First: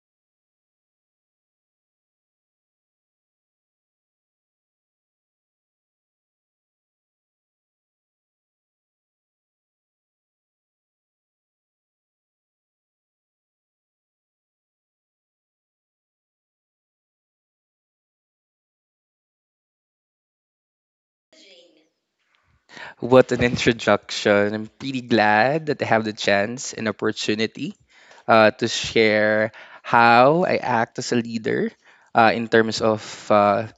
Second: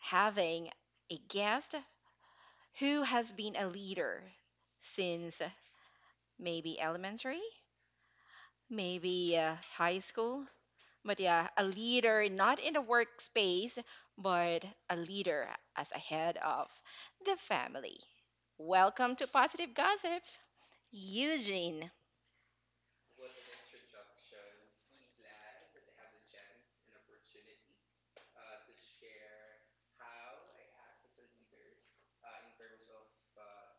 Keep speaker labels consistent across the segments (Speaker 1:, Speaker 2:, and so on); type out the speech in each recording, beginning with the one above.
Speaker 1: having a guest who has been a leader since maybe elementary, maybe high school, but yeah, a leader not in the workspace, but a leader as a head of the family. Welcome to Positive Gossip, Eugene.
Speaker 2: What an introduction. I'm pretty glad that I have the chance and opportunity to share how I act as a leader in terms of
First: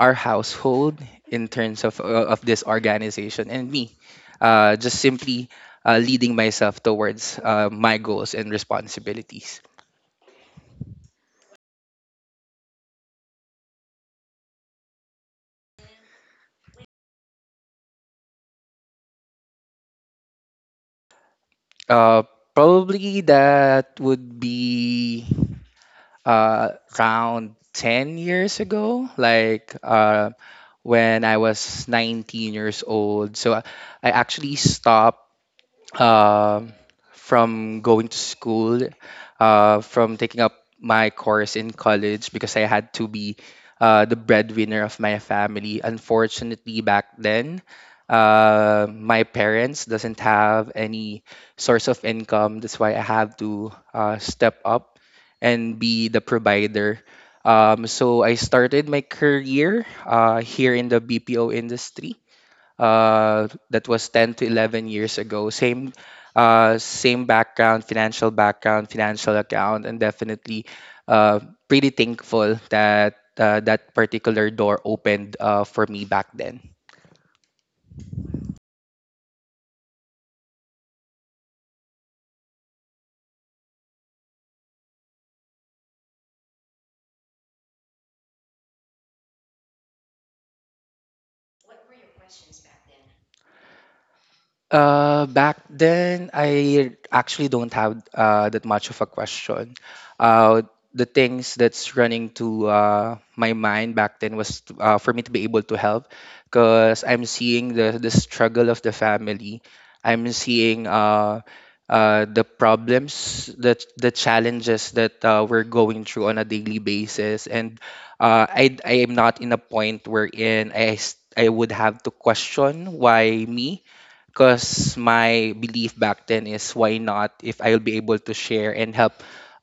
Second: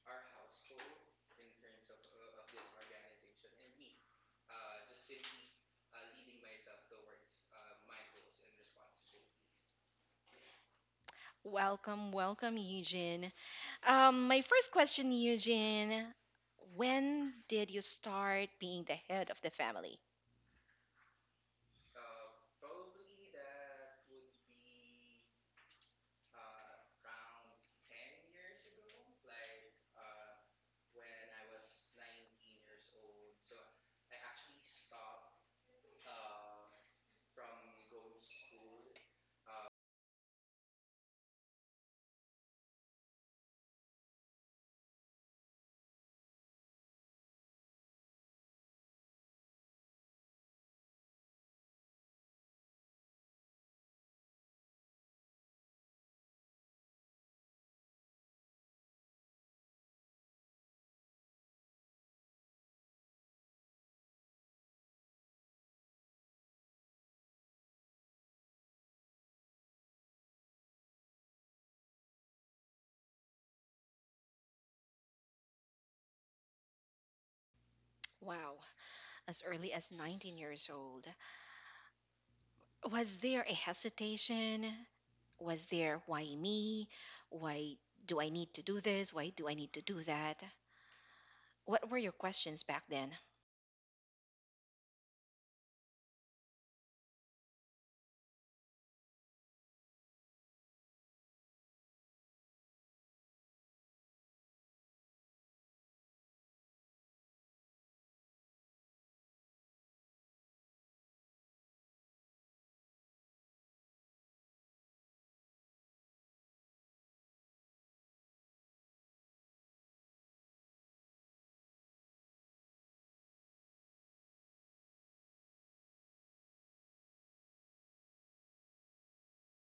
Speaker 2: our household, in terms of this organization, and me. Just simply leading myself towards my goals and responsibilities.
Speaker 1: Welcome, welcome, Eugene. My first question, Eugene, when did you start being the head of the family?
Speaker 2: Uh, Probably that would be uh, around 10 years ago, like when I was 19 years old. So I actually stopped uh, from going to school, from taking up my course in college because I had to be the breadwinner of my family. Unfortunately, back then, my parents doesn't have any source of income. That's why I have to step up and be the provider. So I started my career here in the BPO industry that was 10 to 11 years ago. Same background, financial account, and definitely uh, pretty thankful that that particular door opened for me back then.
Speaker 1: Wow, as early as 19 years old. Was there a hesitation? Was there why me? Why do I need to do this? Why do I need to do that? What were your questions back then?
Speaker 2: Back then, I actually don't have that much of a question. Uh, the things that's running to my mind back then was to, for me to be able to help because I'm seeing the struggle of the family. I'm seeing the problems, the challenges that we're going through on a daily basis. And I am not in a point wherein I would have to question why me because my belief back then is why not. If I'll be able to share and help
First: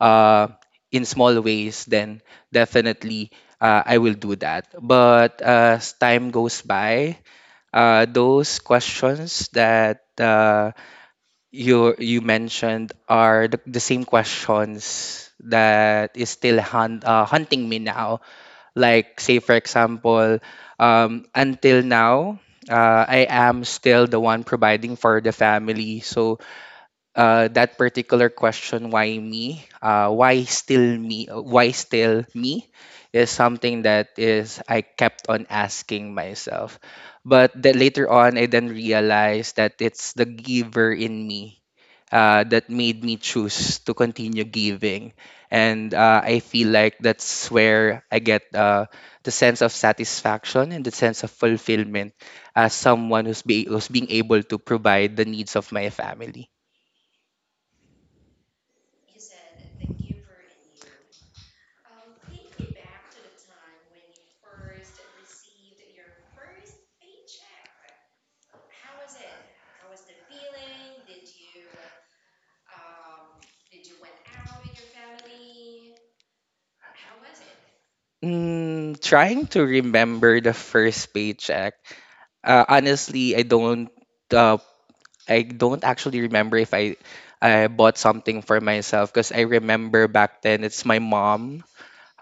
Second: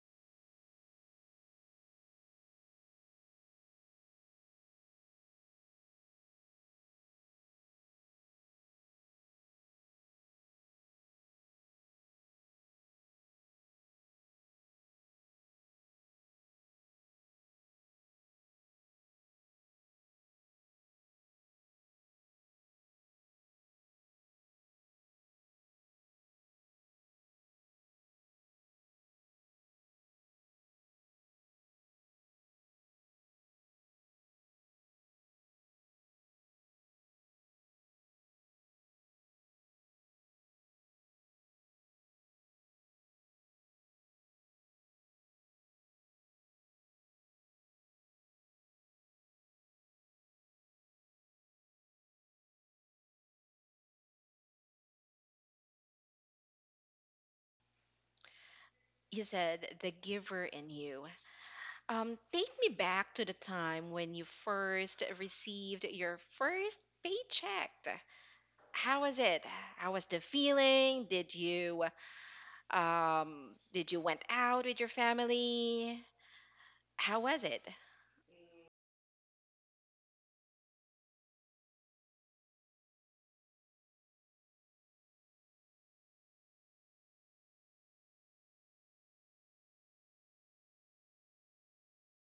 Speaker 2: uh, in small ways, then definitely I will do that. But as time goes by, those questions that you mentioned are the same questions that is still hunting me now. Like, say, for example, until now, I am still the one providing for the family. So, that particular question, why me? Why still me? Why still me? Is something that is I kept on asking myself. But then later on, I then realized that it's the giver in me that made me choose to continue giving. And I feel like that's where I get the sense of satisfaction and the sense of fulfillment as someone who's, who's being able to provide the needs of my family.
Speaker 1: You said the giver in you. Take me back to the time when you first received your first paycheck. How was it? How was the feeling? Did you went out with your family? How was it?
Speaker 2: Mm, trying to remember the first paycheck. Honestly, I don't. Uh, I don't actually remember if I bought something for myself because I remember back then it's my mom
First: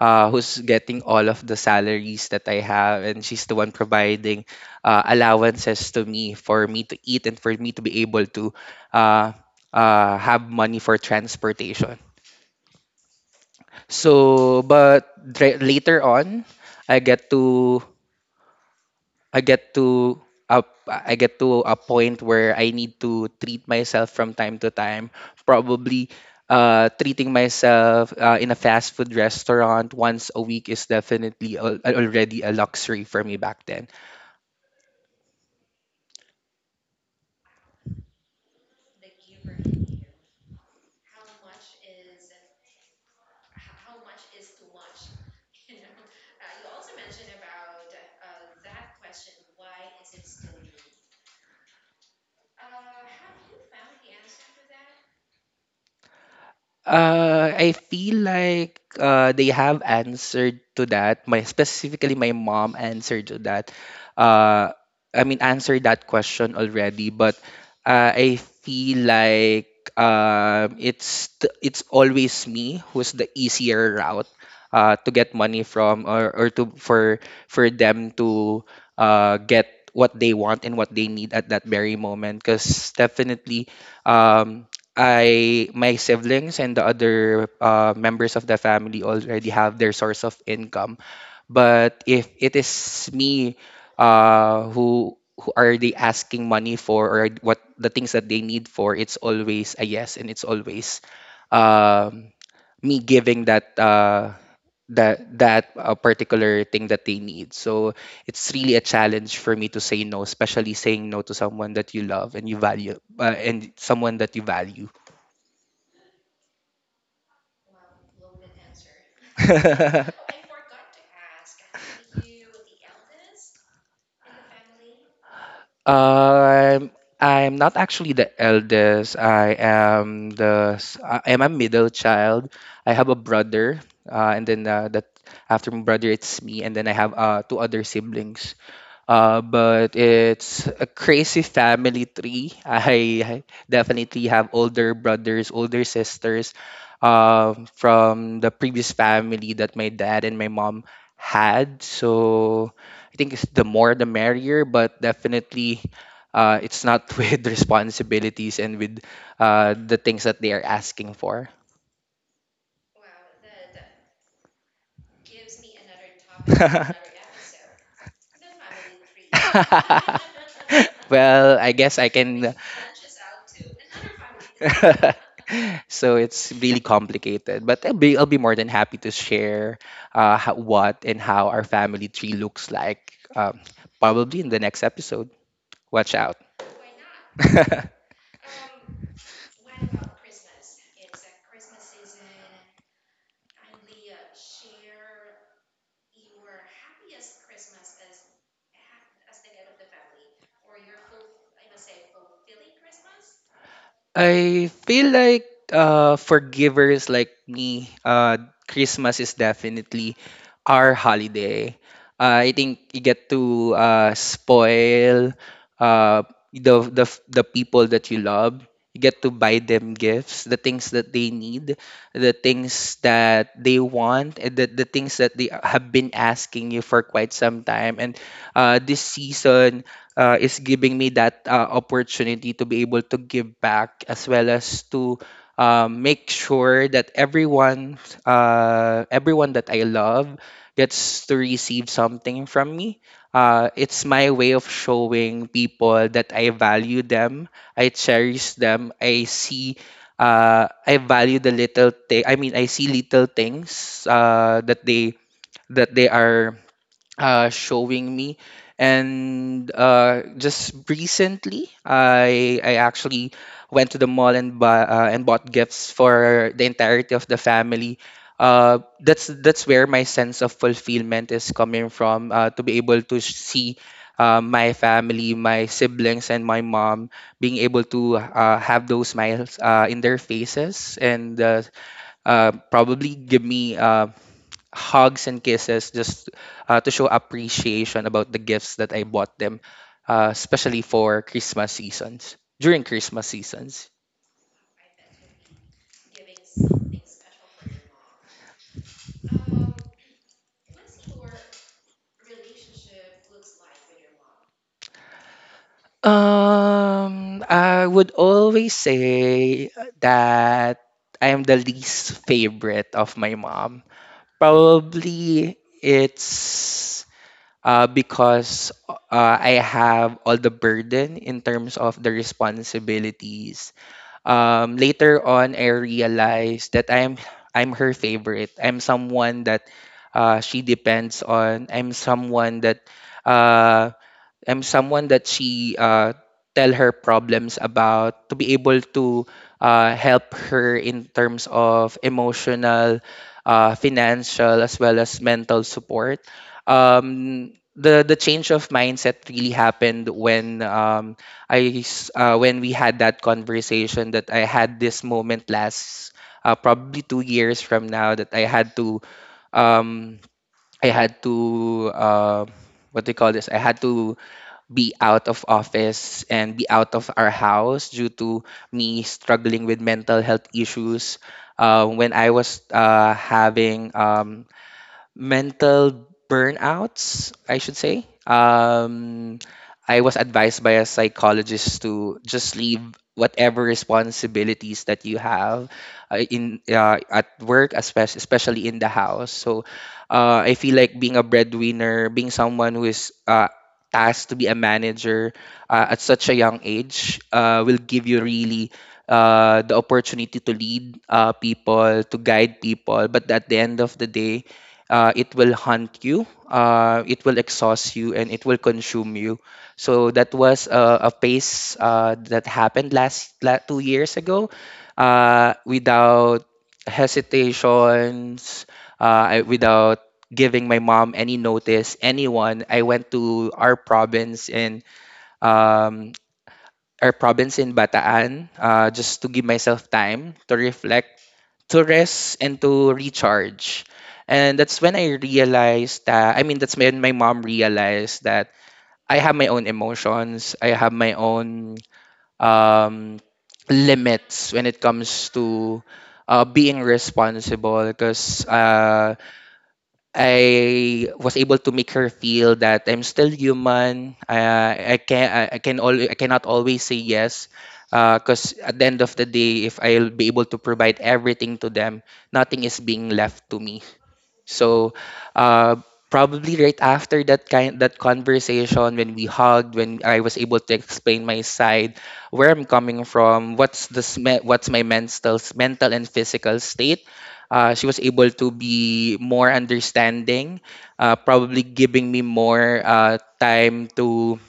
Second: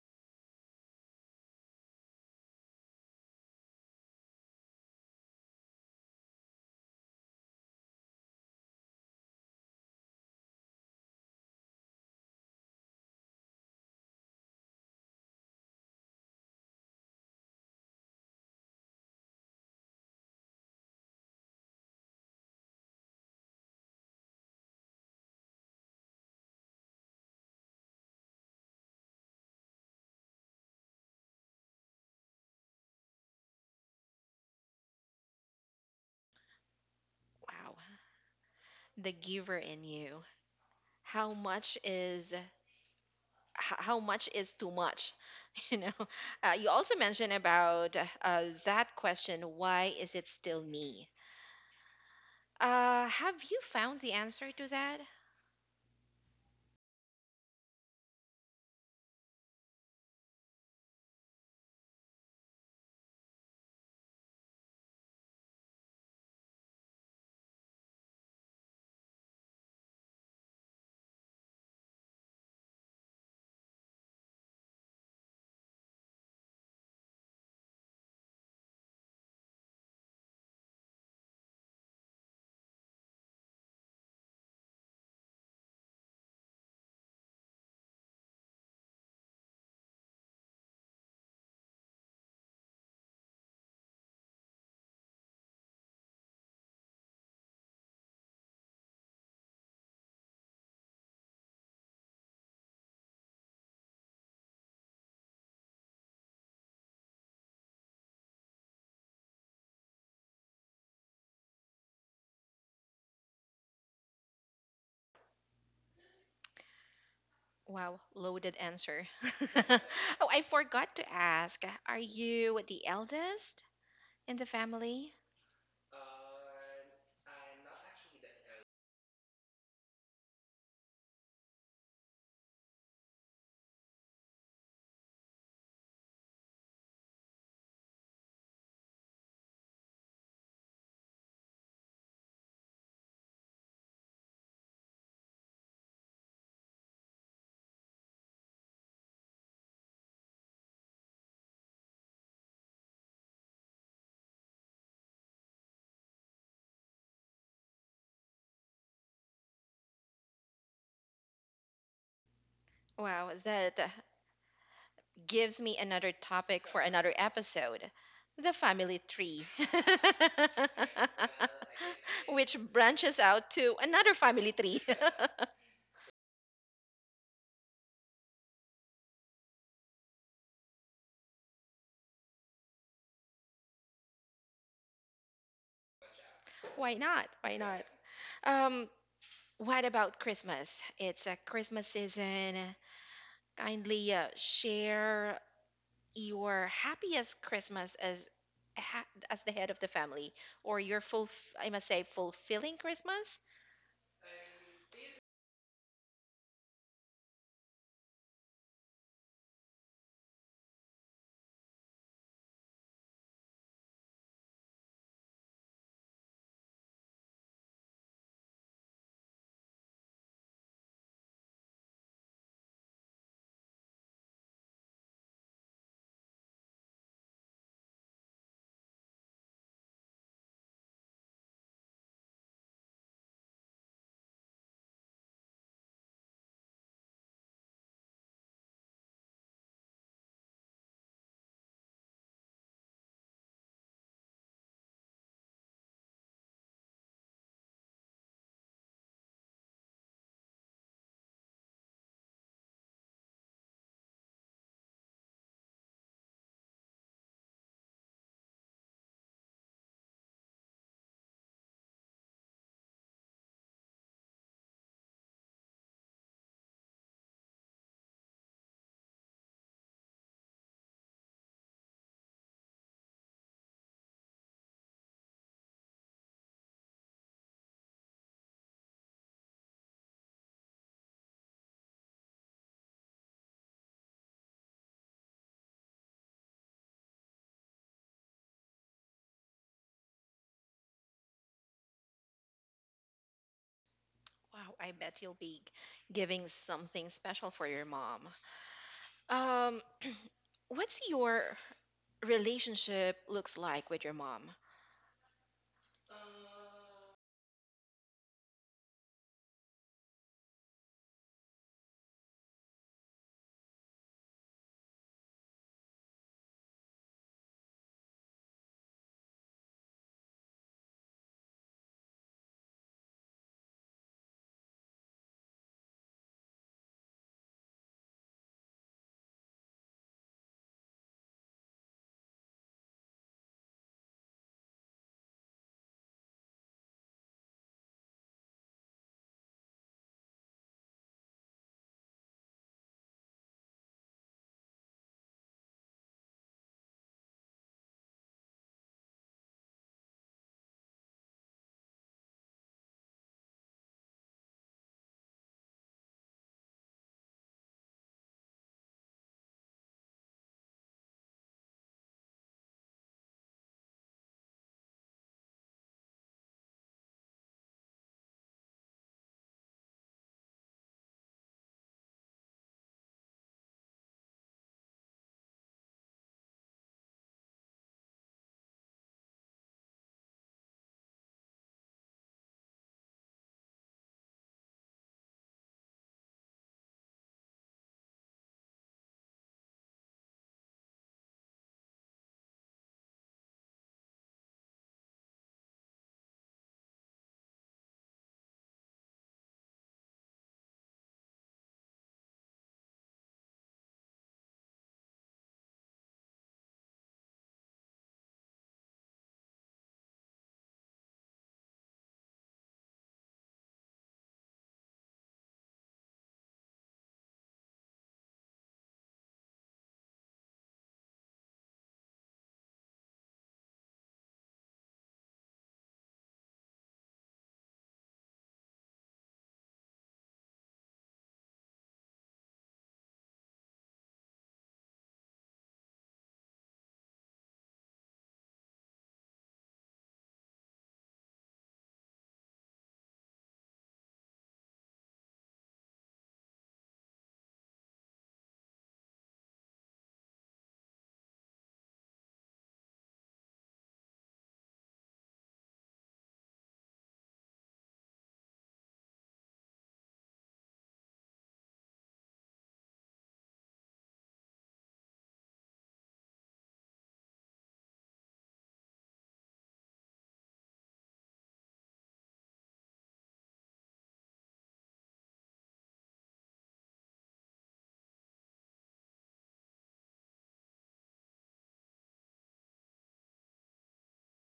Speaker 2: who's getting all of the salaries that I have, and she's the one providing allowances to me for me to eat and for me to be able to uh, have money for transportation. So, but later on, I get to I get to I get to a point where I need to treat myself from time to time. Probably treating myself in a fast food restaurant once a week is definitely already a luxury for me back then.
Speaker 1: Wow, the giver in you. How much is how much is too much? You know, you also mentioned about that question. Why is it still me? Have you found the answer to that?
Speaker 2: I feel like they have answered to that. My specifically, my mom answered to that. Uh, I mean, answered that question already. But I feel like it's always me who's the easier route to get money from, or to for them to get what they want and what they need at that very moment. Because definitely. Um, I my siblings and the other members of the family already have their source of income. But if it is me who are they asking money for or what the things that they need for, it's always a yes and it's always um, me giving that particular thing that they need. So it's really a challenge for me to say no, especially saying no to someone that you love and you value and someone that you value.
Speaker 1: Wow, loaded answer. Oh, I forgot to ask. Are you the eldest in the family?
Speaker 2: Um, I'm not actually the eldest. I am I am a middle child. I have a brother, and then that after my brother, it's me, and then I have two other siblings. But it's a crazy family tree. I definitely have older brothers, older sisters from the previous family that my dad and my mom had. So I think it's the more the merrier, but definitely it's not with responsibilities and with the things that they are asking for.
Speaker 1: Wow, that gives me another topic for another episode. The family tree,
Speaker 2: Well, I guess I. Which can.
Speaker 1: which branches out to another family tree.
Speaker 2: Tree. So it's really complicated, but I'll be more than happy to share what and how our family tree looks like. Probably in the next episode. Watch out.
Speaker 1: Why not? Why not? Um, what about Christmas? It's a Christmas season. Kindly share your happiest Christmas as a ha- as the head of the family, or your full I must say fulfilling Christmas.
Speaker 2: I feel like for givers like me, Christmas is definitely our holiday. I think you get to spoil uh, the, the the people that you love. You get to buy them gifts, the things that they need, the things that they want, and the things that they have been asking you for quite some time. And this season is giving me that opportunity to be able to give back as well as to make sure that everyone, everyone that I love gets to receive something from me. It's my way of showing people that I value them, I cherish them, I value the little thing. I mean, I see little things that they are showing me. And just recently, I actually went to the mall and bought gifts for the entirety of the family. That's where my sense of fulfillment is coming from. To be able to see my family, my siblings, and my mom being able to have those smiles in their faces and probably give me hugs and kisses just to show appreciation about the gifts that I bought them, especially for Christmas seasons, during Christmas seasons.
Speaker 1: Wow, I bet you'll be giving something special for your mom. Um, what's your relationship looks like with your mom?
Speaker 2: I would always say that I am the least favorite of my mom. Probably it's because I have all the burden in terms of the responsibilities. Later on I realized that I'm her favorite. I'm someone that she depends on. I'm someone that uh, she tell her problems about to be able to help her in terms of emotional, financial, as well as mental support. The change of mindset really happened when when we had that conversation, that I had this moment last, probably 2 years from now, that I had to um, I had to uh, what do you call this? I had to be out of office and be out of our house due to me struggling with mental health issues. When I was having mental burnouts, I should say. I was advised by a psychologist to just leave whatever responsibilities that you have in at work, especially in the house. So I feel like being a breadwinner, being someone who is tasked to be a manager at such a young age, will give you really the opportunity to lead people, to guide people. But at the end of the day, it will hunt you, it will exhaust you, and it will consume you. So that was a phase that happened 2 years ago. Without hesitations, without giving my mom any notice, anyone, I went to um, our province in Bataan just to give myself time to reflect, to rest and to recharge. And that's when I realized that, I mean, that's when my mom realized that I have my own emotions, I have my own um limits when it comes to being responsible because I was able to make her feel that I'm still human. I cannot always say yes. Because at the end of the day, if I'll be able to provide everything to them, nothing is being left to me. So uh, probably right after that conversation, when we hugged, when I was able to explain my side, where I'm coming from, what's what's my mental and physical state. She was able to be more understanding, probably giving me more time to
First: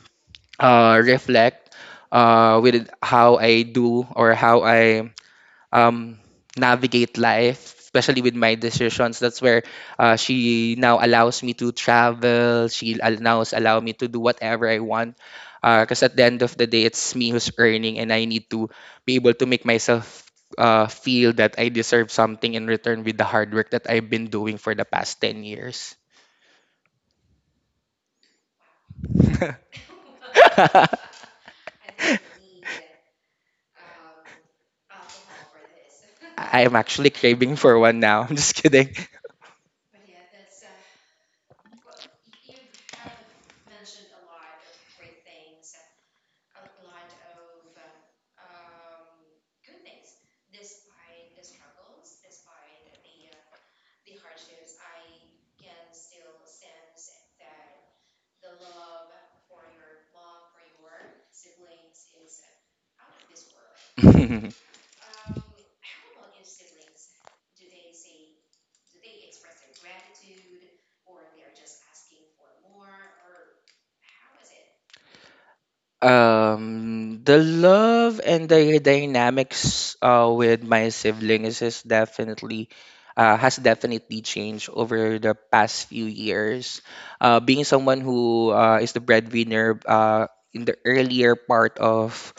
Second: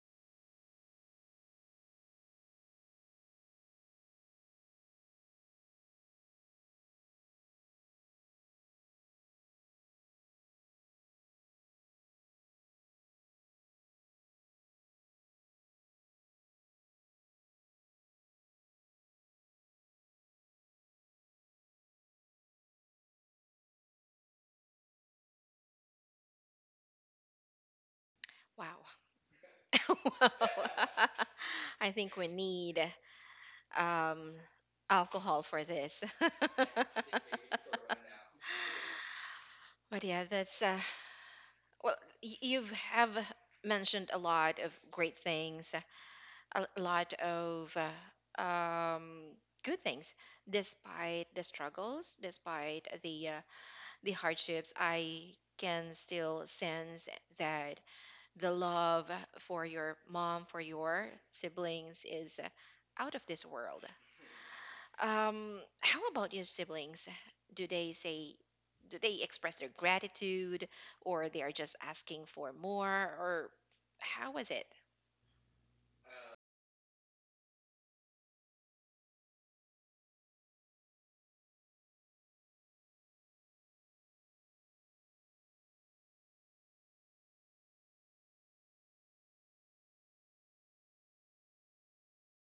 Speaker 2: reflect with how I do or how I um, navigate life, especially with my decisions. That's where she now allows me to travel. Now allow me to do whatever I want. Because at the end of the day, it's me who's earning, and I need to be able to make myself feel that I deserve something in return with the hard work that I've been doing for the past 10 years.
Speaker 1: Wow, wow. I think we need um, alcohol for this.
Speaker 2: I am actually craving for one now. I'm just kidding.
Speaker 1: But yeah, that's well, you've have mentioned a lot of great things, a lot of good things, despite the struggles, despite the the hardships. I can still sense that the love for your mom, for your siblings, is out of this world. How about your siblings? Do they say, do they express their gratitude or they are just asking for more or how was it?
Speaker 2: The love and the dynamics with my siblings is definitely changed over the past few years. Being someone who is the breadwinner in the earlier part of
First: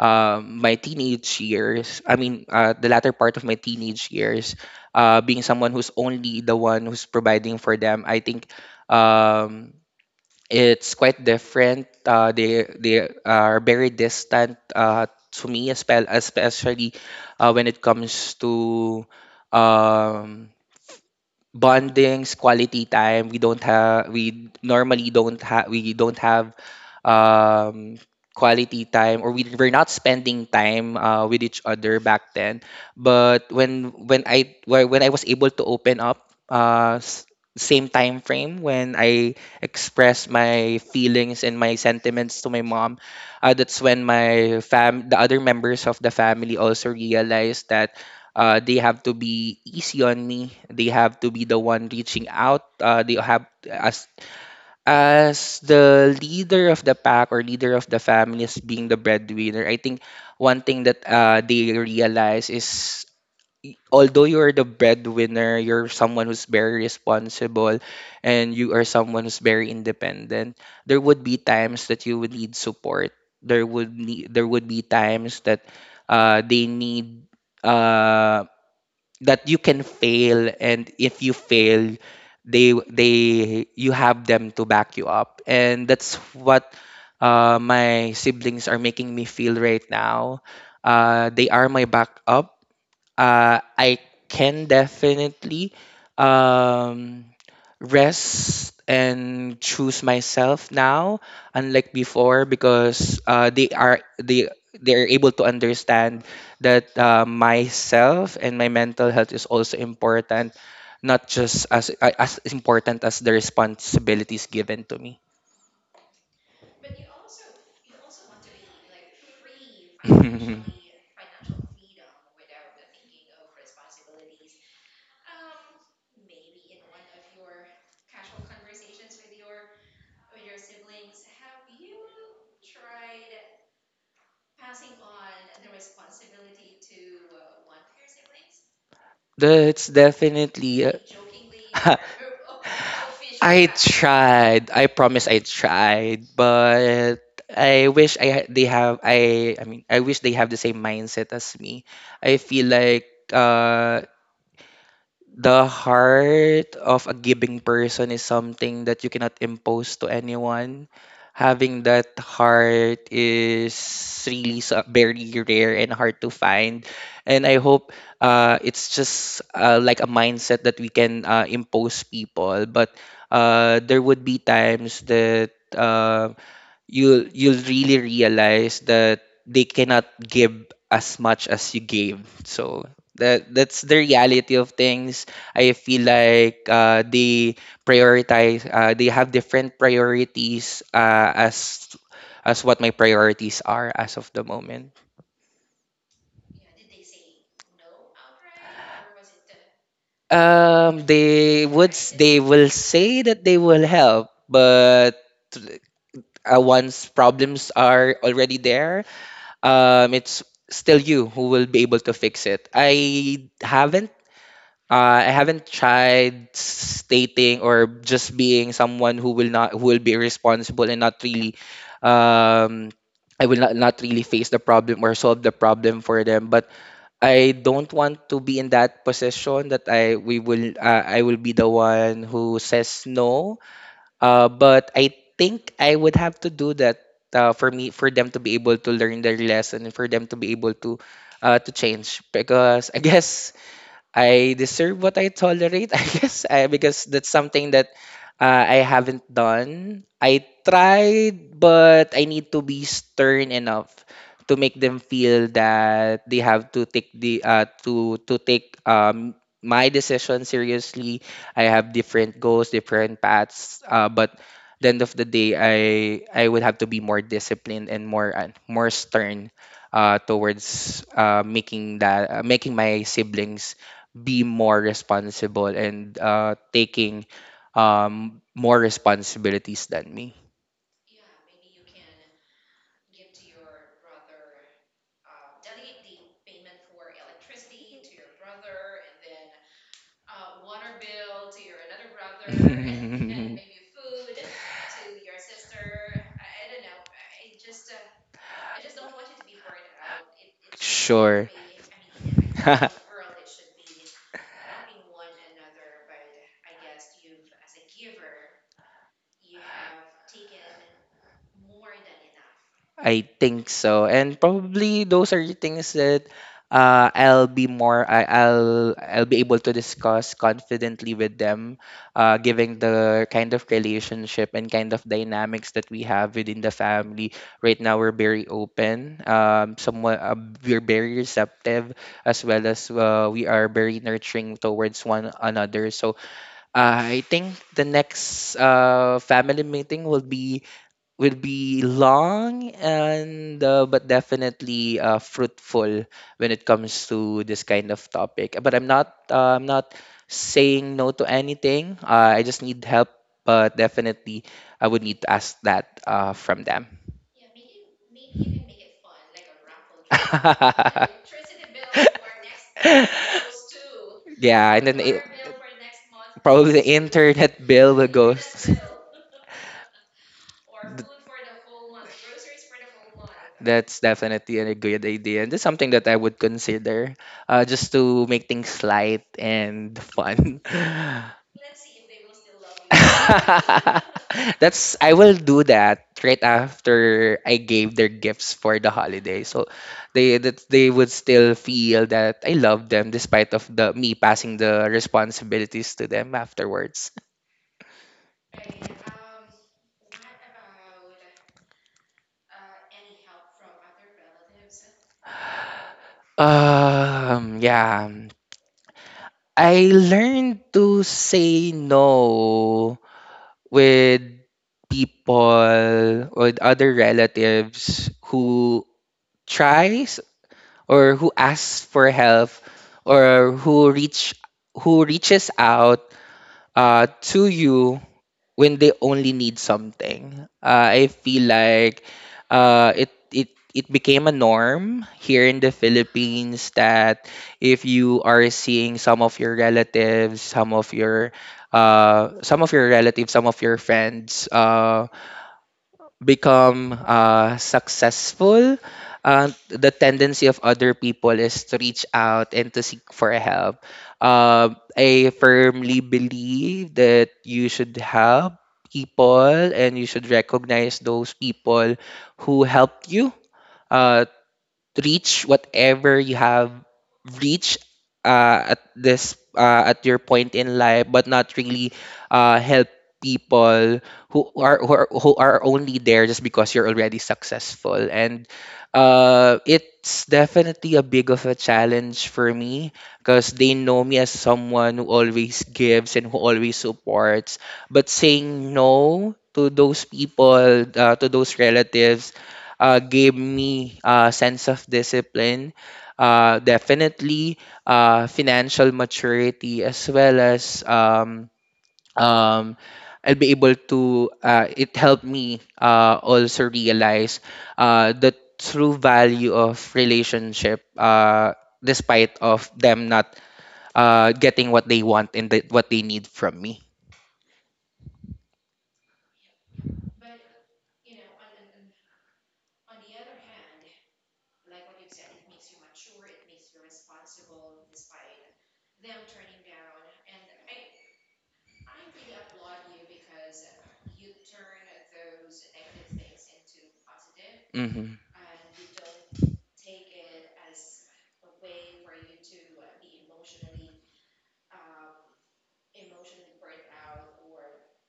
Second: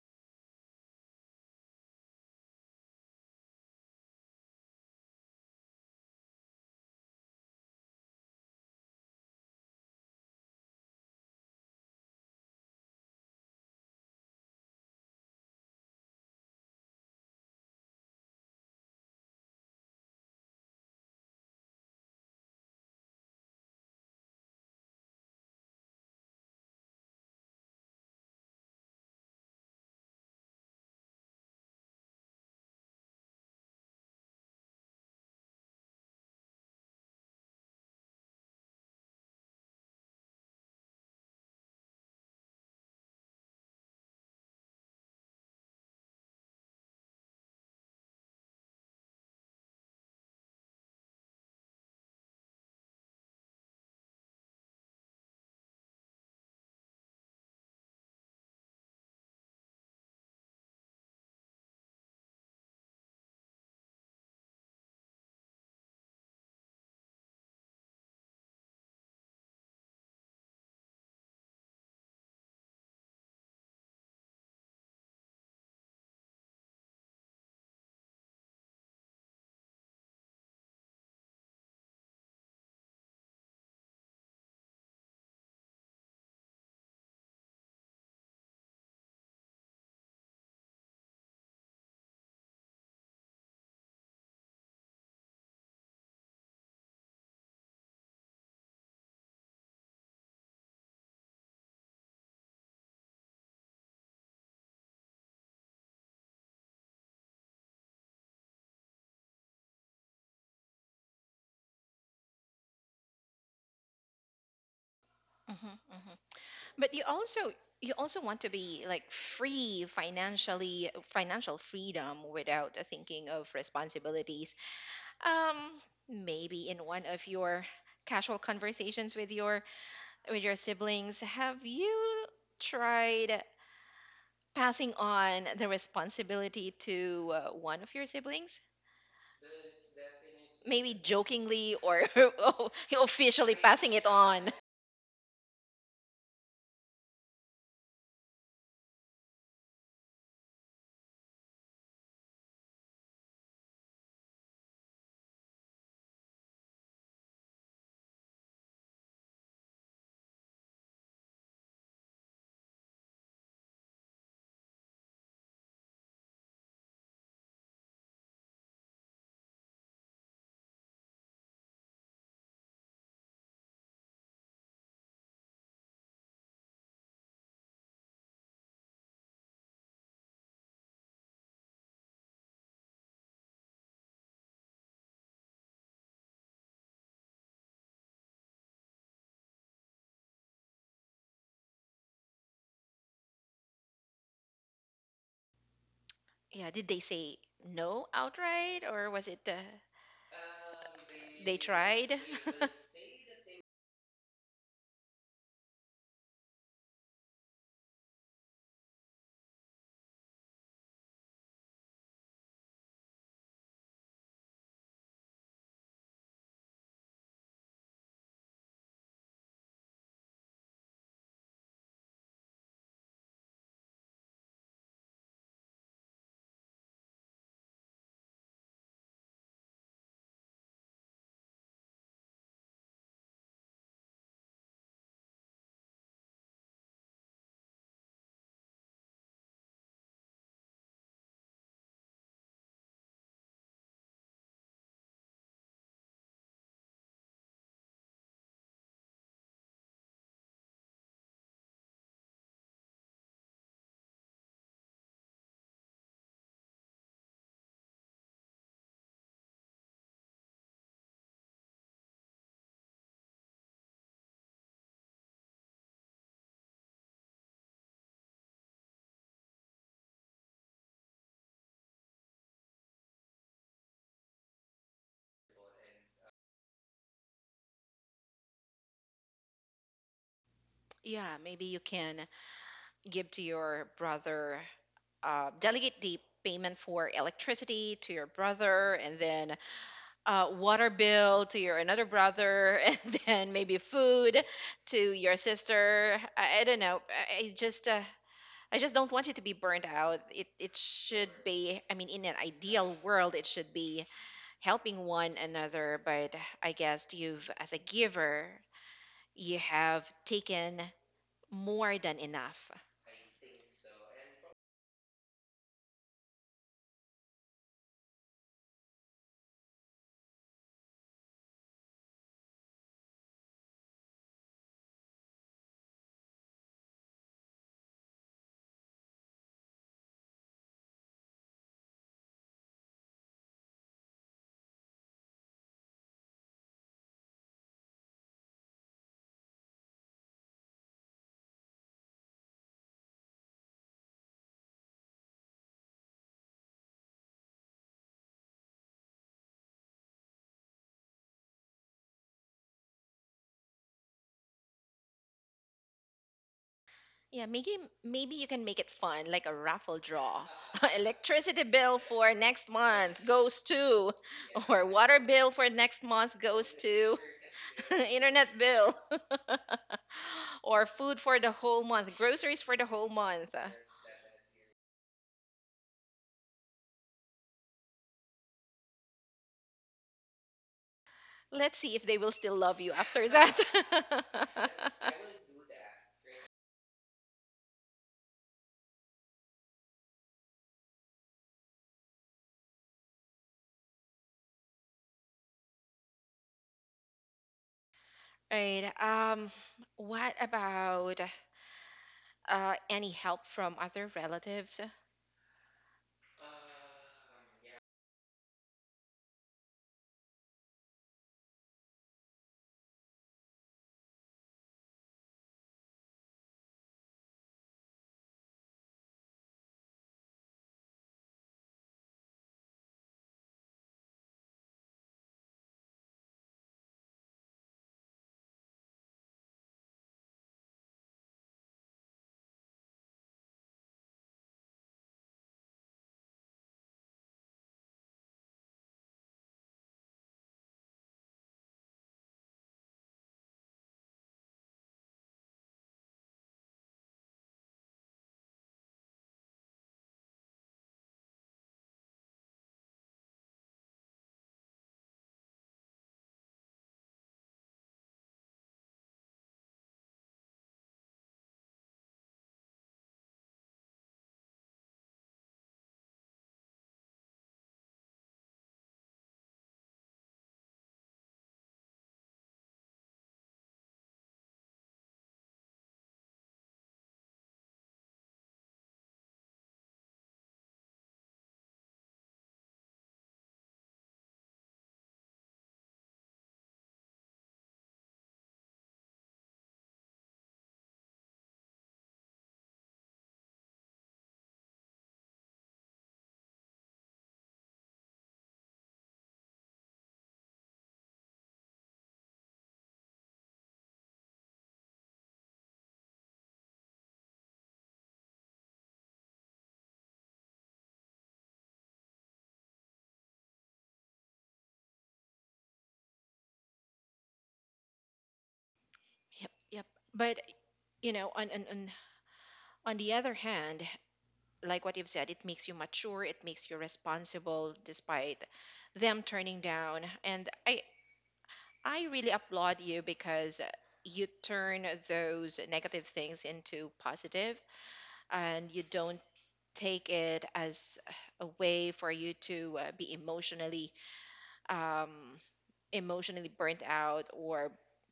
Speaker 2: my teenage years, I mean, the latter part of my teenage years, being someone who's only the one who's providing for them, I think. Um, it's quite different. Uh, they are very distant to me, as well, especially when it comes to um, bondings, quality time. We don't have we normally don't have we don't have um quality time, or we were not spending time with each other back then. But when I was able to open up same time frame when I expressed my feelings and my sentiments to my mom, that's when my fam the other members of the family also realized that they have to be easy on me. They have to be the one reaching out. They have As the leader of the pack or leader of the family, as being the breadwinner, I think one thing that they realize is although you're the breadwinner, you're someone who's very responsible and you are someone who's very independent, there would be times that you would need support. There would need, there would be times that they need uh that you can fail, and if you fail they you have them to back you up, and that's what my siblings are making me feel right now. They are my backup. I can definitely um, rest and choose myself now, unlike before, because uh, they they are able to understand that myself and my mental health is also important, not just as important as the responsibilities given to me.
Speaker 1: Hmm, hmm. But you also want to be like free financially, financial freedom without thinking of responsibilities. Um, maybe in one of your casual conversations with your siblings, have you tried passing on the responsibility to one of your siblings?
Speaker 2: That's definitely.
Speaker 1: Maybe jokingly or oh, officially
Speaker 2: I
Speaker 1: passing it on.
Speaker 2: tried. I promise I tried, but I wish I ha- they have I mean I wish they have the same mindset as me. I feel like uh the heart of a giving person is something that you cannot impose to anyone. Having that heart is very rare and hard to find. And I hope it's just like a mindset that we can impose people. But there would be times that uh, you'll really realize that they cannot give as much as you gave. So that's the reality of things. I feel like they prioritize. They have different priorities as what my priorities are as of the moment.
Speaker 1: Yeah, did they say no outright or was it
Speaker 2: Um,
Speaker 1: they
Speaker 2: they would s-
Speaker 1: tried?
Speaker 2: they will say that they will help, but once problems are already there, it's still you who will be able to fix it. I haven't tried stating, or just being someone who will not, who will be responsible and not really um, I will not, not really face the problem or solve the problem for them. But I don't want to be in that position that I will be the one who says no, but I think I would have to do that for me, for them to be able to learn their lesson and for them to be able to change, because I guess I deserve what I tolerate, I guess, because that's something that I haven't done. I tried, but I need to be stern enough to make them feel that they have to take the to take my decision seriously. I have different goals, different paths, but the end of the day, I would have to be more disciplined and more more stern towards making my siblings be more responsible and taking more responsibilities than me.
Speaker 1: Yeah, maybe you can give to your brother, delegate the payment for electricity to your brother, and then water bill to your another brother, and then maybe food to your sister. I don't know, I just don't want you to be burned out. It should
Speaker 2: Sure.
Speaker 1: be, I mean, in an ideal world, it should be helping one another, but I guess you've as a giver, you have taken more than enough.
Speaker 2: I think so. And probably those are the things that I'll be more I, I'll be able to discuss confidently with them, giving the kind of relationship and kind of dynamics that we have within the family. Right now, we're very open. Somewhat We're very receptive, as well as we are very nurturing towards one another. So I think the next family meeting will be long and but definitely fruitful when it comes to this kind of topic. But I'm not saying no to anything. I just need help, but definitely I would need to ask that from them.
Speaker 1: Yeah, maybe maybe you can make it fun like a raffle draw. Electricity bill for next month goes to
Speaker 2: Yeah,
Speaker 1: or
Speaker 2: and then
Speaker 1: water
Speaker 2: it,
Speaker 1: bill for next month
Speaker 2: probably
Speaker 1: goes
Speaker 2: the
Speaker 1: to
Speaker 2: internet bill will go.
Speaker 1: internet bill. Or food for the whole month, groceries for the whole month.
Speaker 2: That's definitely a good idea. And that's something that I would consider, just to make things light and fun.
Speaker 1: Let's see if they will still love you after that.
Speaker 2: That's I will do that right after I gave their gifts for the holiday. So they, that they would still feel that I love them, despite of the me passing the responsibilities to them afterwards.
Speaker 1: Right. What about any help from other relatives?
Speaker 2: Yeah. I learned to say no with people, or with other relatives who tries, or who asks for help, or who reaches out to you when they only need something. I feel like uh, it it became a norm here in the Philippines that if you are seeing some of your relatives, some of your relatives, some of your friends become successful, the tendency of other people is to reach out and to seek for help. I firmly believe that you should help people and you should recognize those people who helped you. Uh, Reach whatever you have reached at your point in life, but not really help people who are only there just because you're already successful. And it's definitely a big of a challenge for me, because they know me as someone who always gives and who always supports. But saying no to those people, to those relatives, gave me a sense of discipline, definitely financial maturity, as well as um, I'll be able to, it helped me also realize the true value of relationship, despite of them not getting what they want and what they need from me.
Speaker 1: Yep, yep. But you know, on the other hand, like what you've said, it makes you mature, it makes you responsible despite them turning down. And I really applaud you because you turn those negative things into positive
Speaker 2: Mm-hmm.
Speaker 1: and you don't take it as a way for you to be emotionally um, emotionally burnt out or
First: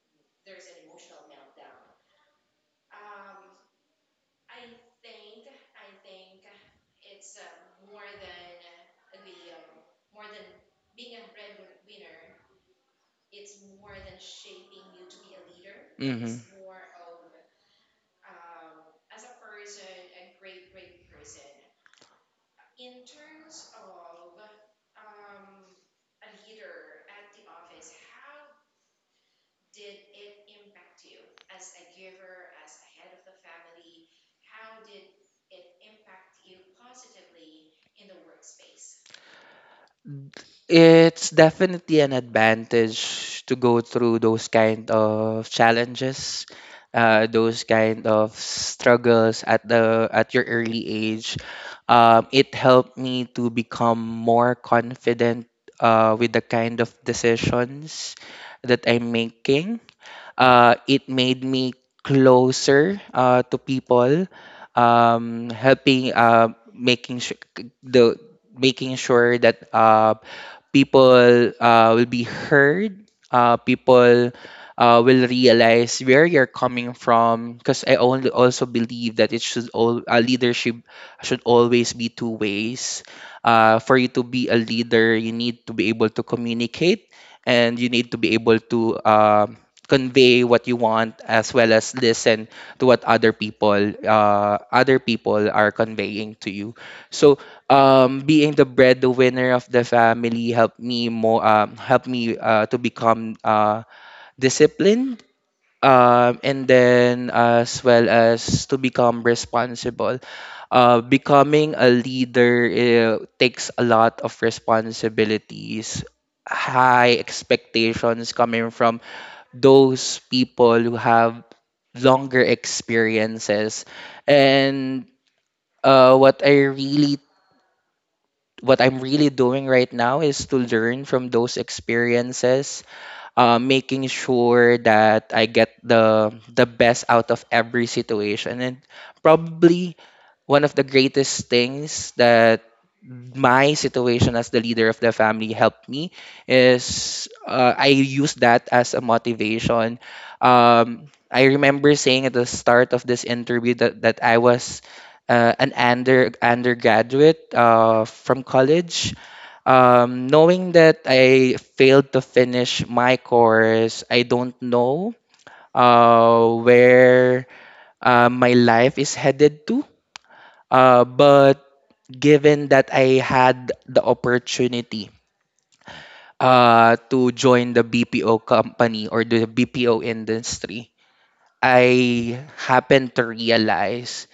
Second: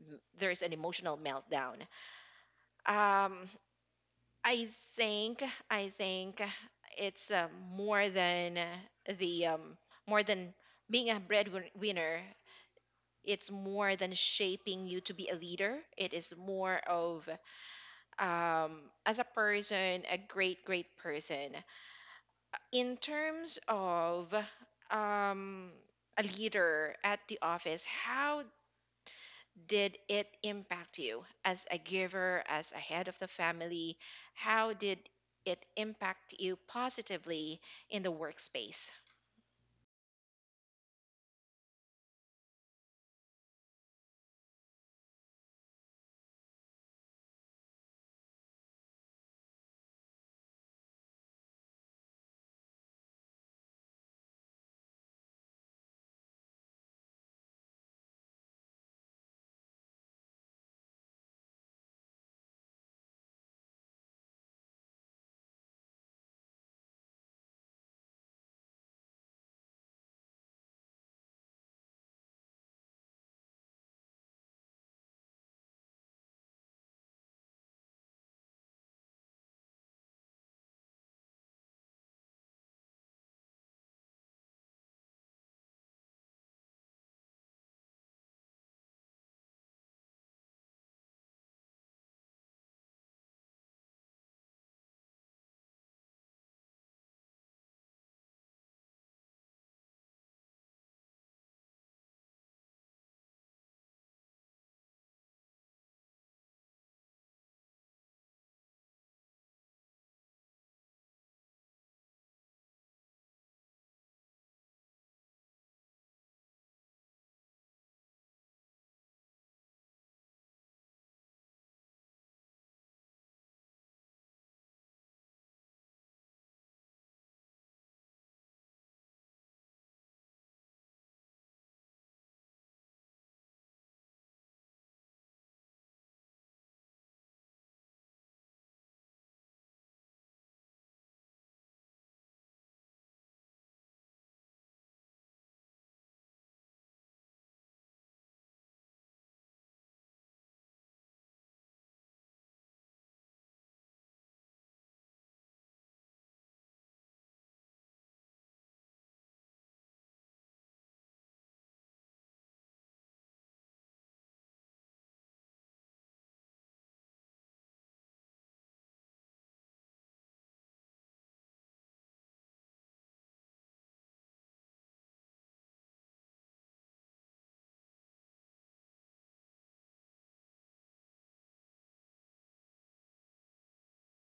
Speaker 1: there's an emotional meltdown. Um, I think I think it's more than the more than being a breadwinner. It's more than shaping you to be a leader. It is
Speaker 2: Mm-hmm.
Speaker 1: more of as a person, a great great person. In terms of um, a leader at the office, how did it impact you as a giver, as a head of the family? How did it impact you positively in the workspace?
Speaker 2: It's definitely an advantage to go through those kind of challenges, those kind of struggles at the at your early age. It helped me to become more confident with the kind of decisions that I'm making. It made me closer to people, helping the making sure that people will be heard. People will realize where you're coming from. Because I only also believe that it should all leadership should always be two ways. For you to be a leader, you need to be able to communicate, and you need to be able to convey what you want, as well as listen to what other people are conveying to you. So being the breadwinner of the family helped me to become disciplined, and then as well as to become responsible. Becoming a leader takes a lot of responsibilities, high expectations coming from those people who have longer experiences. And what I really, what I'm really doing right now is to learn from those experiences, making sure that I get the best out of every situation, and probably one of the greatest things that my situation as the leader of the family helped me is I use that as a motivation. I remember saying at the start of this interview that, that I was undergraduate from college. Knowing that I failed to finish my course, I don't know where my life is headed to. But given that I had the opportunity to join the BPO company or the BPO industry, I happened to realize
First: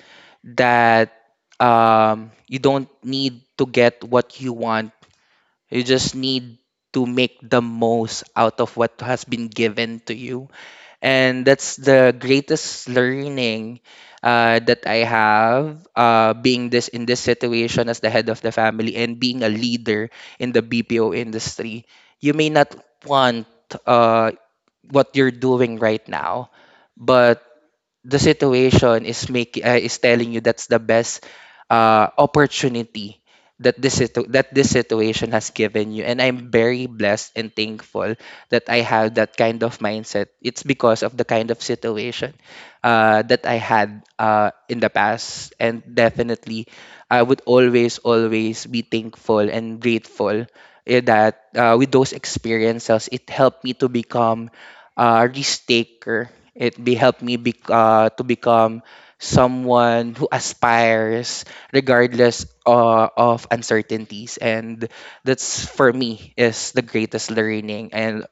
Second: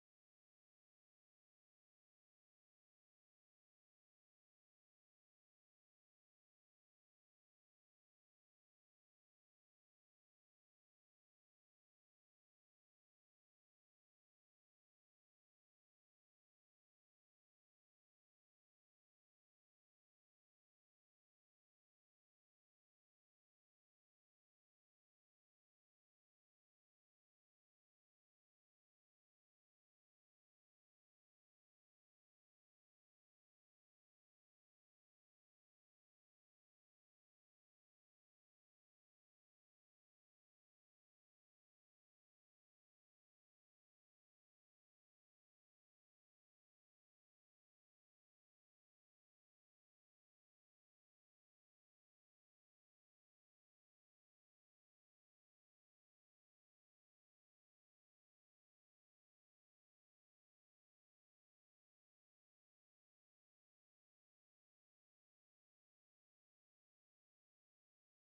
Speaker 2: that you don't need to get what you want. You just need to make the most out of what has been given to you, and that's the greatest learning that I have, being this in this situation as the head of the family and being a leader in the BPO industry. You may not want uh, what you're doing right now, but the situation is making is telling you that's the best opportunity that this situation has given you, and I'm very blessed and thankful that I have that kind of mindset. It's because of the kind of situation that I had in the past, and definitely I would always always be thankful and grateful, that with those experiences, it helped me to become risk taker. It be helped me to become someone who aspires, regardless of uncertainties, and that's for me is the greatest learning, and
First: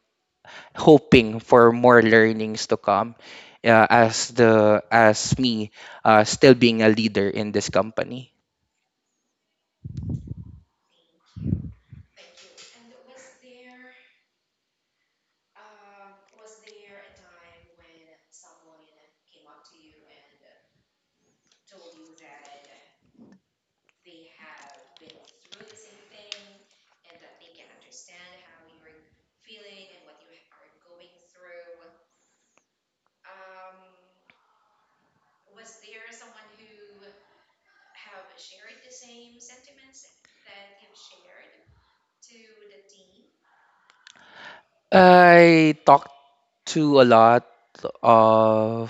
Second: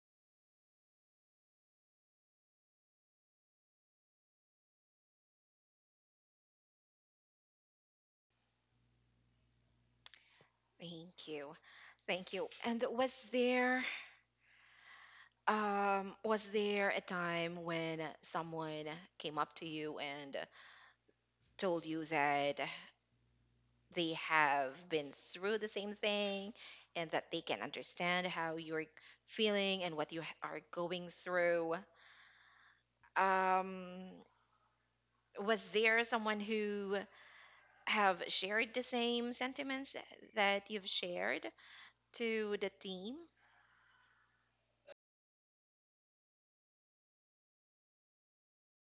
Speaker 2: hoping for more learnings to come. As the as me Still being a leader in this company.
Speaker 1: Thank you. Thank you. And was there a time when someone came up to you and told you that they have been through the same thing and that they can understand how you're feeling and what you are going through? Um was there someone who have shared the same sentiments that you've shared to the team?
Speaker 2: I talked to a lot of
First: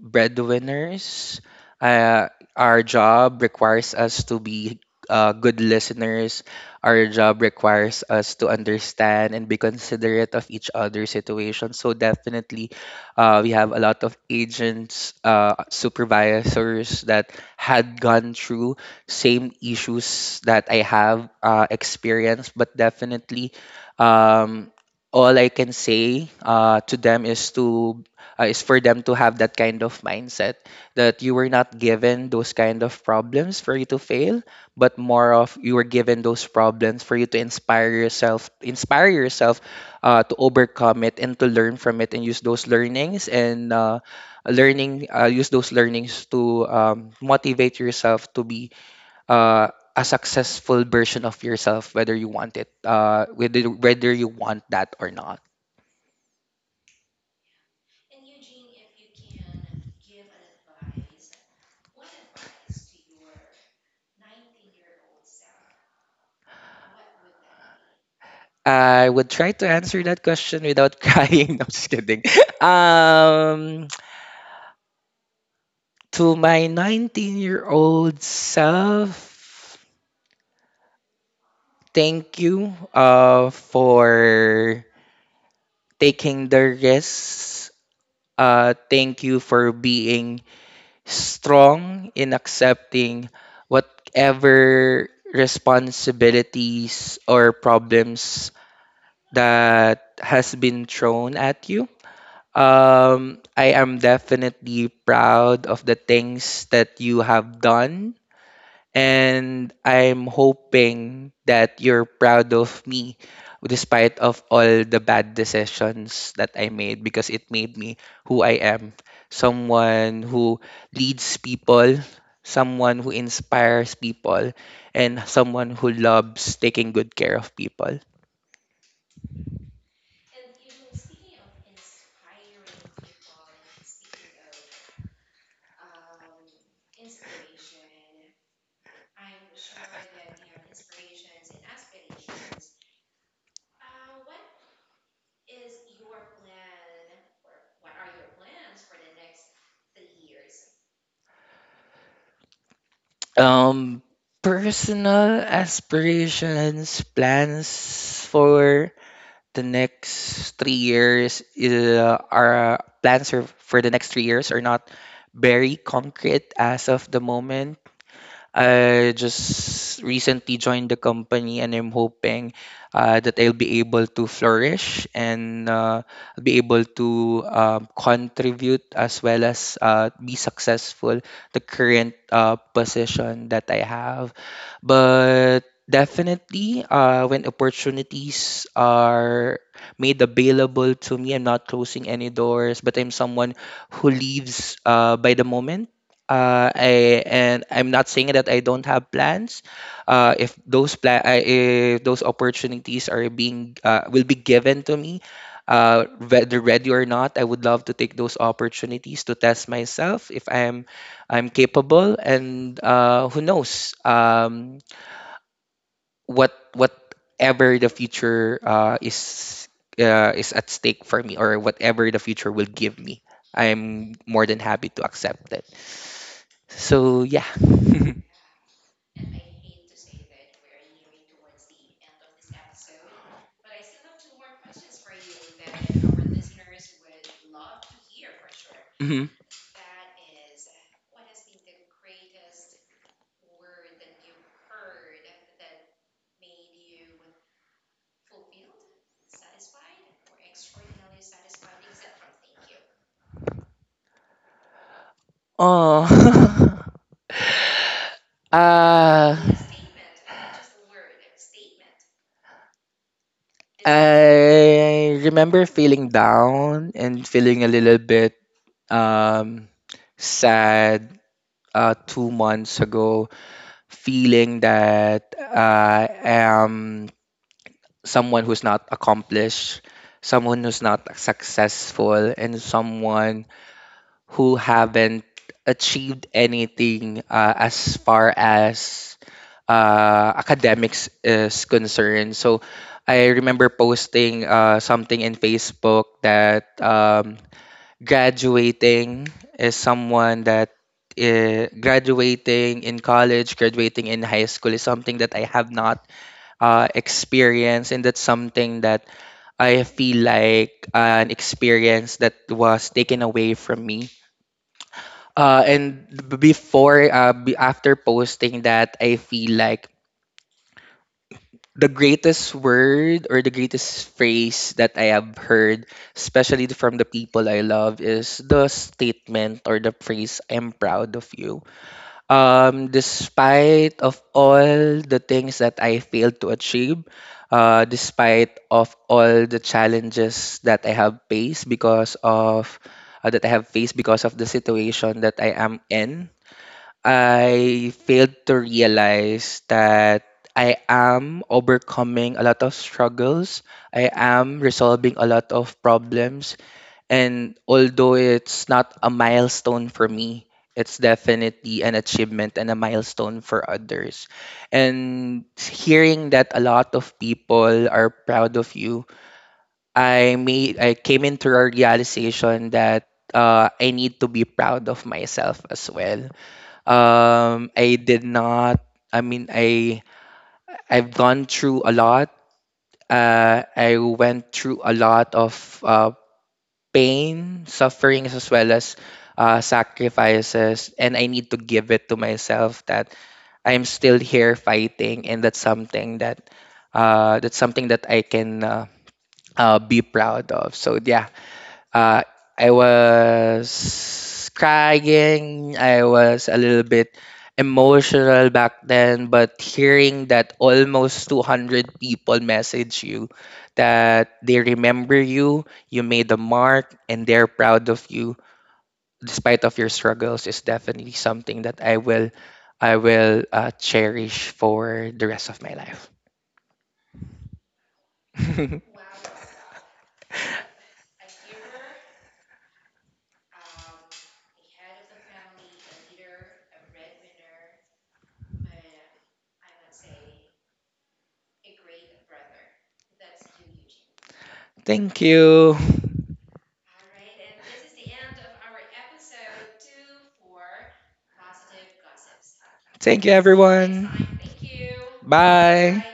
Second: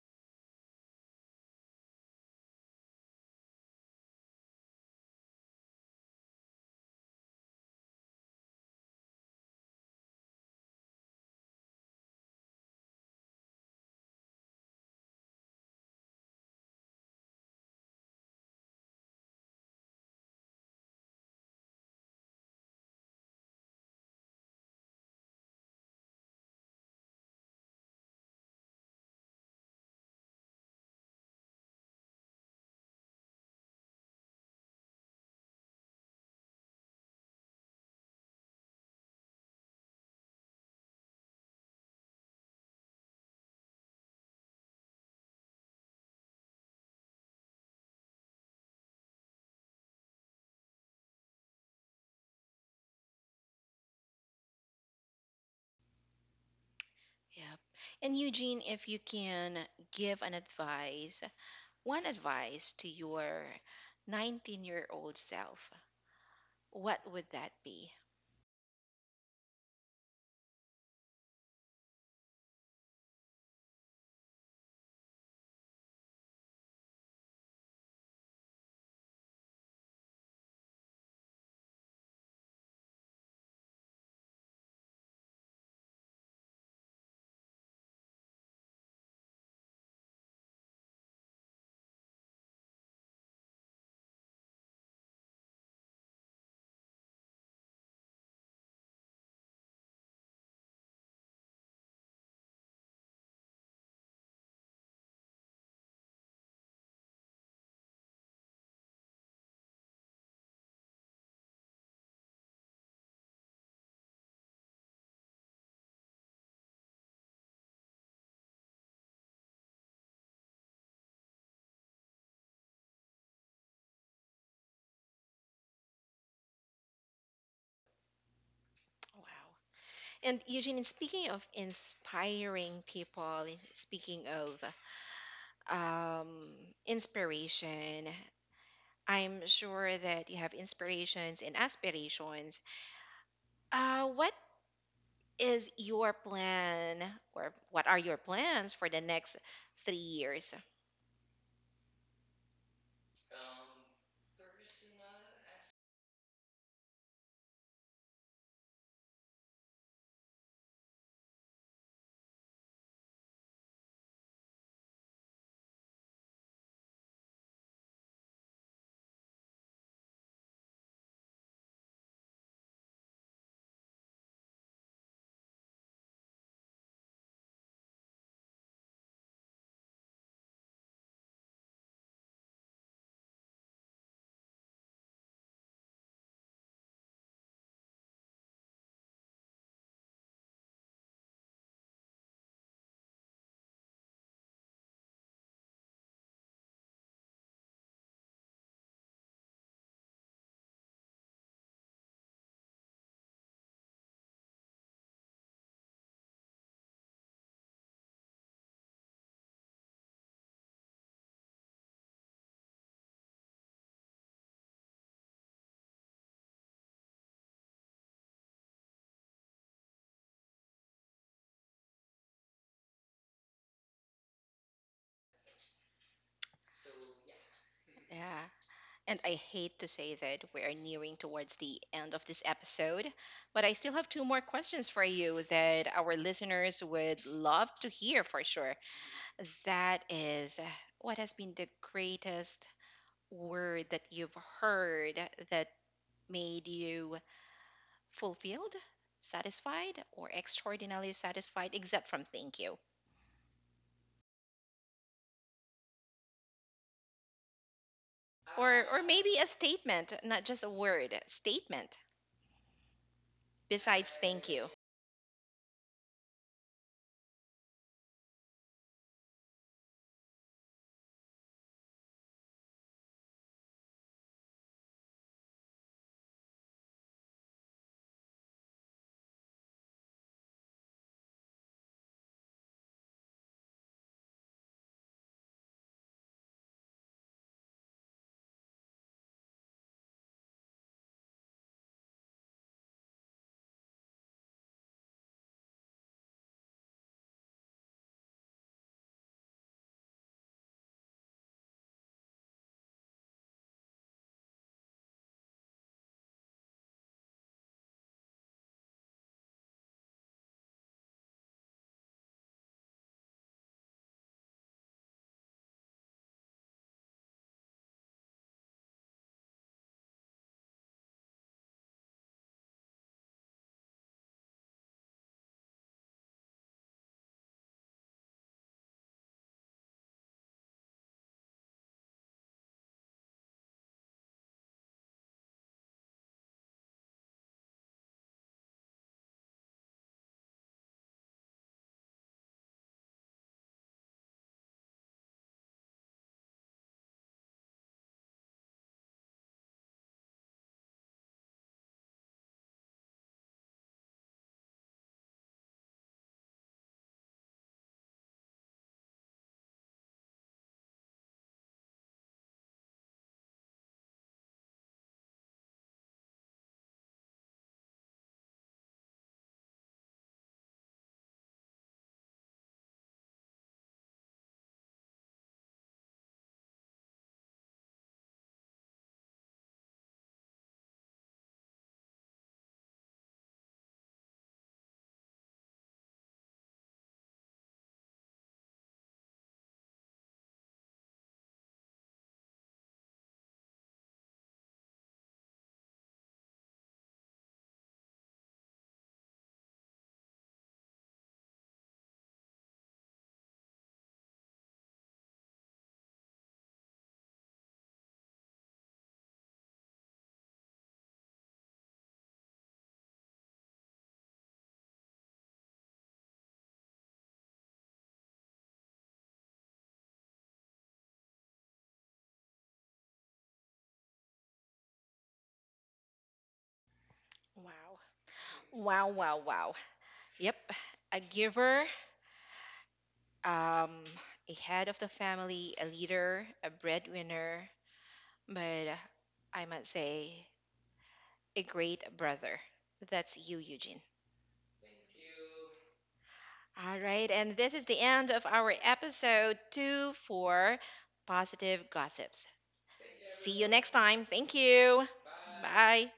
Speaker 2: breadwinners. Uh, our job requires us to be good listeners. Our job requires us to understand and be considerate of each other's situation. So definitely, we have a lot of agents, supervisors that had gone through same issues that I have experienced, but definitely. Um, all I can say to them is to is for them to have that kind of mindset, that you were not given those kind of problems for you to fail, but more of you were given those problems for you to inspire yourself to overcome it and to learn from it and use those learnings, and learning use those learnings to motivate yourself to be uh, a successful version of yourself, whether you want it, whether you want that or not.
Speaker 1: Yep. And Eugene, if you can give an advice, one advice to your 19-year-old self, what would that be?
Speaker 2: I would try to answer that question without crying. No, I'm just kidding. Um, to my 19-year-old self, thank you for taking the risk. Thank you for being strong in accepting whatever responsibilities or problems that has been thrown at you. I am definitely proud of the things that you have done, and I'm hoping that you're proud of me despite of all the bad decisions that I made, because it made me who I am, someone who leads people, someone who inspires people, and someone who loves taking good care of people.
Speaker 1: Wow. And Eugene, in speaking of inspiring people, in speaking of um, inspiration, I'm sure that you have inspirations and aspirations. What is your plan or what are your plans for the next 3 years?
Speaker 2: Um Personal aspirations, plans for the next 3 years, for the next 3 years are not very concrete as of the moment. I just recently joined the company, and I'm hoping that I'll be able to flourish, and I'll be able to contribute, as well as be successful the current position that I have. But definitely, when opportunities are made available to me, I'm not closing any doors, but I'm someone who leaves by the moment. Uh, I and I'm not saying that I don't have plans. If those opportunities are being will be given to me, whether ready or not, I would love to take those opportunities to test myself if I'm capable. And who knows? Whatever the future is at stake for me, or whatever the future will give me, I'm more than happy to accept it. So yeah.
Speaker 1: Yeah. And I hate to say that we are nearing towards the end of this episode, but I still have two more questions for you that our listeners would love to hear for sure.
Speaker 2: hmm
Speaker 1: That is, what has been the greatest word that you've heard that made you fulfilled, satisfied, or extraordinarily satisfied, except from thank you?
Speaker 2: oh
Speaker 1: Or maybe
Speaker 2: uh
Speaker 1: a statement, not just a word, statement besides thank you.
Speaker 2: I remember feeling down and feeling a little bit um sad 2 months ago, feeling that I am someone who's not accomplished, someone who's not successful, and someone who haven't achieved anything as far as academics is concerned. So I remember posting something in Facebook that graduating is someone that graduating in college, graduating in high school is something that I have not experienced, and that's something that I feel like an experience that was taken away from me. And b- before, b- After posting that, I feel like the greatest word or the greatest phrase that I have heard, especially from the people I love, is the statement or the phrase, "I'm proud of you." Despite of all the things that I failed to achieve, despite of all the challenges that I have faced because of that I have faced because of the situation that I am in, I failed to realize that I am overcoming a lot of struggles. I am resolving a lot of problems. And although it's not a milestone for me, it's definitely an achievement and a milestone for others. And hearing that a lot of people are proud of you, I came into a realization that I need to be proud of myself as well. I did not. I mean, I I've gone through a lot. I went through a lot of uh, pain, sufferings, as well as sacrifices, and I need to give it to myself that I'm still here fighting, and that's something that I can be proud of. So yeah, uh, I was crying. I was a little bit emotional back then, but hearing that almost 200 people message you that they remember you, you made a mark, and they're proud of you despite of your struggles is definitely something that I will cherish for the rest of my life.
Speaker 1: Wow. Wow, wow, wow. Yep. A giver, um, a head of the family, a leader, a breadwinner, but I must say, a great brother. That's you, Eugene.
Speaker 2: Thank you.
Speaker 1: All right. And this is the end of our episode two for positive gossips.
Speaker 2: Thank you
Speaker 1: See you next time.
Speaker 2: everyone.
Speaker 1: Thank you.
Speaker 2: Bye.
Speaker 1: Bye.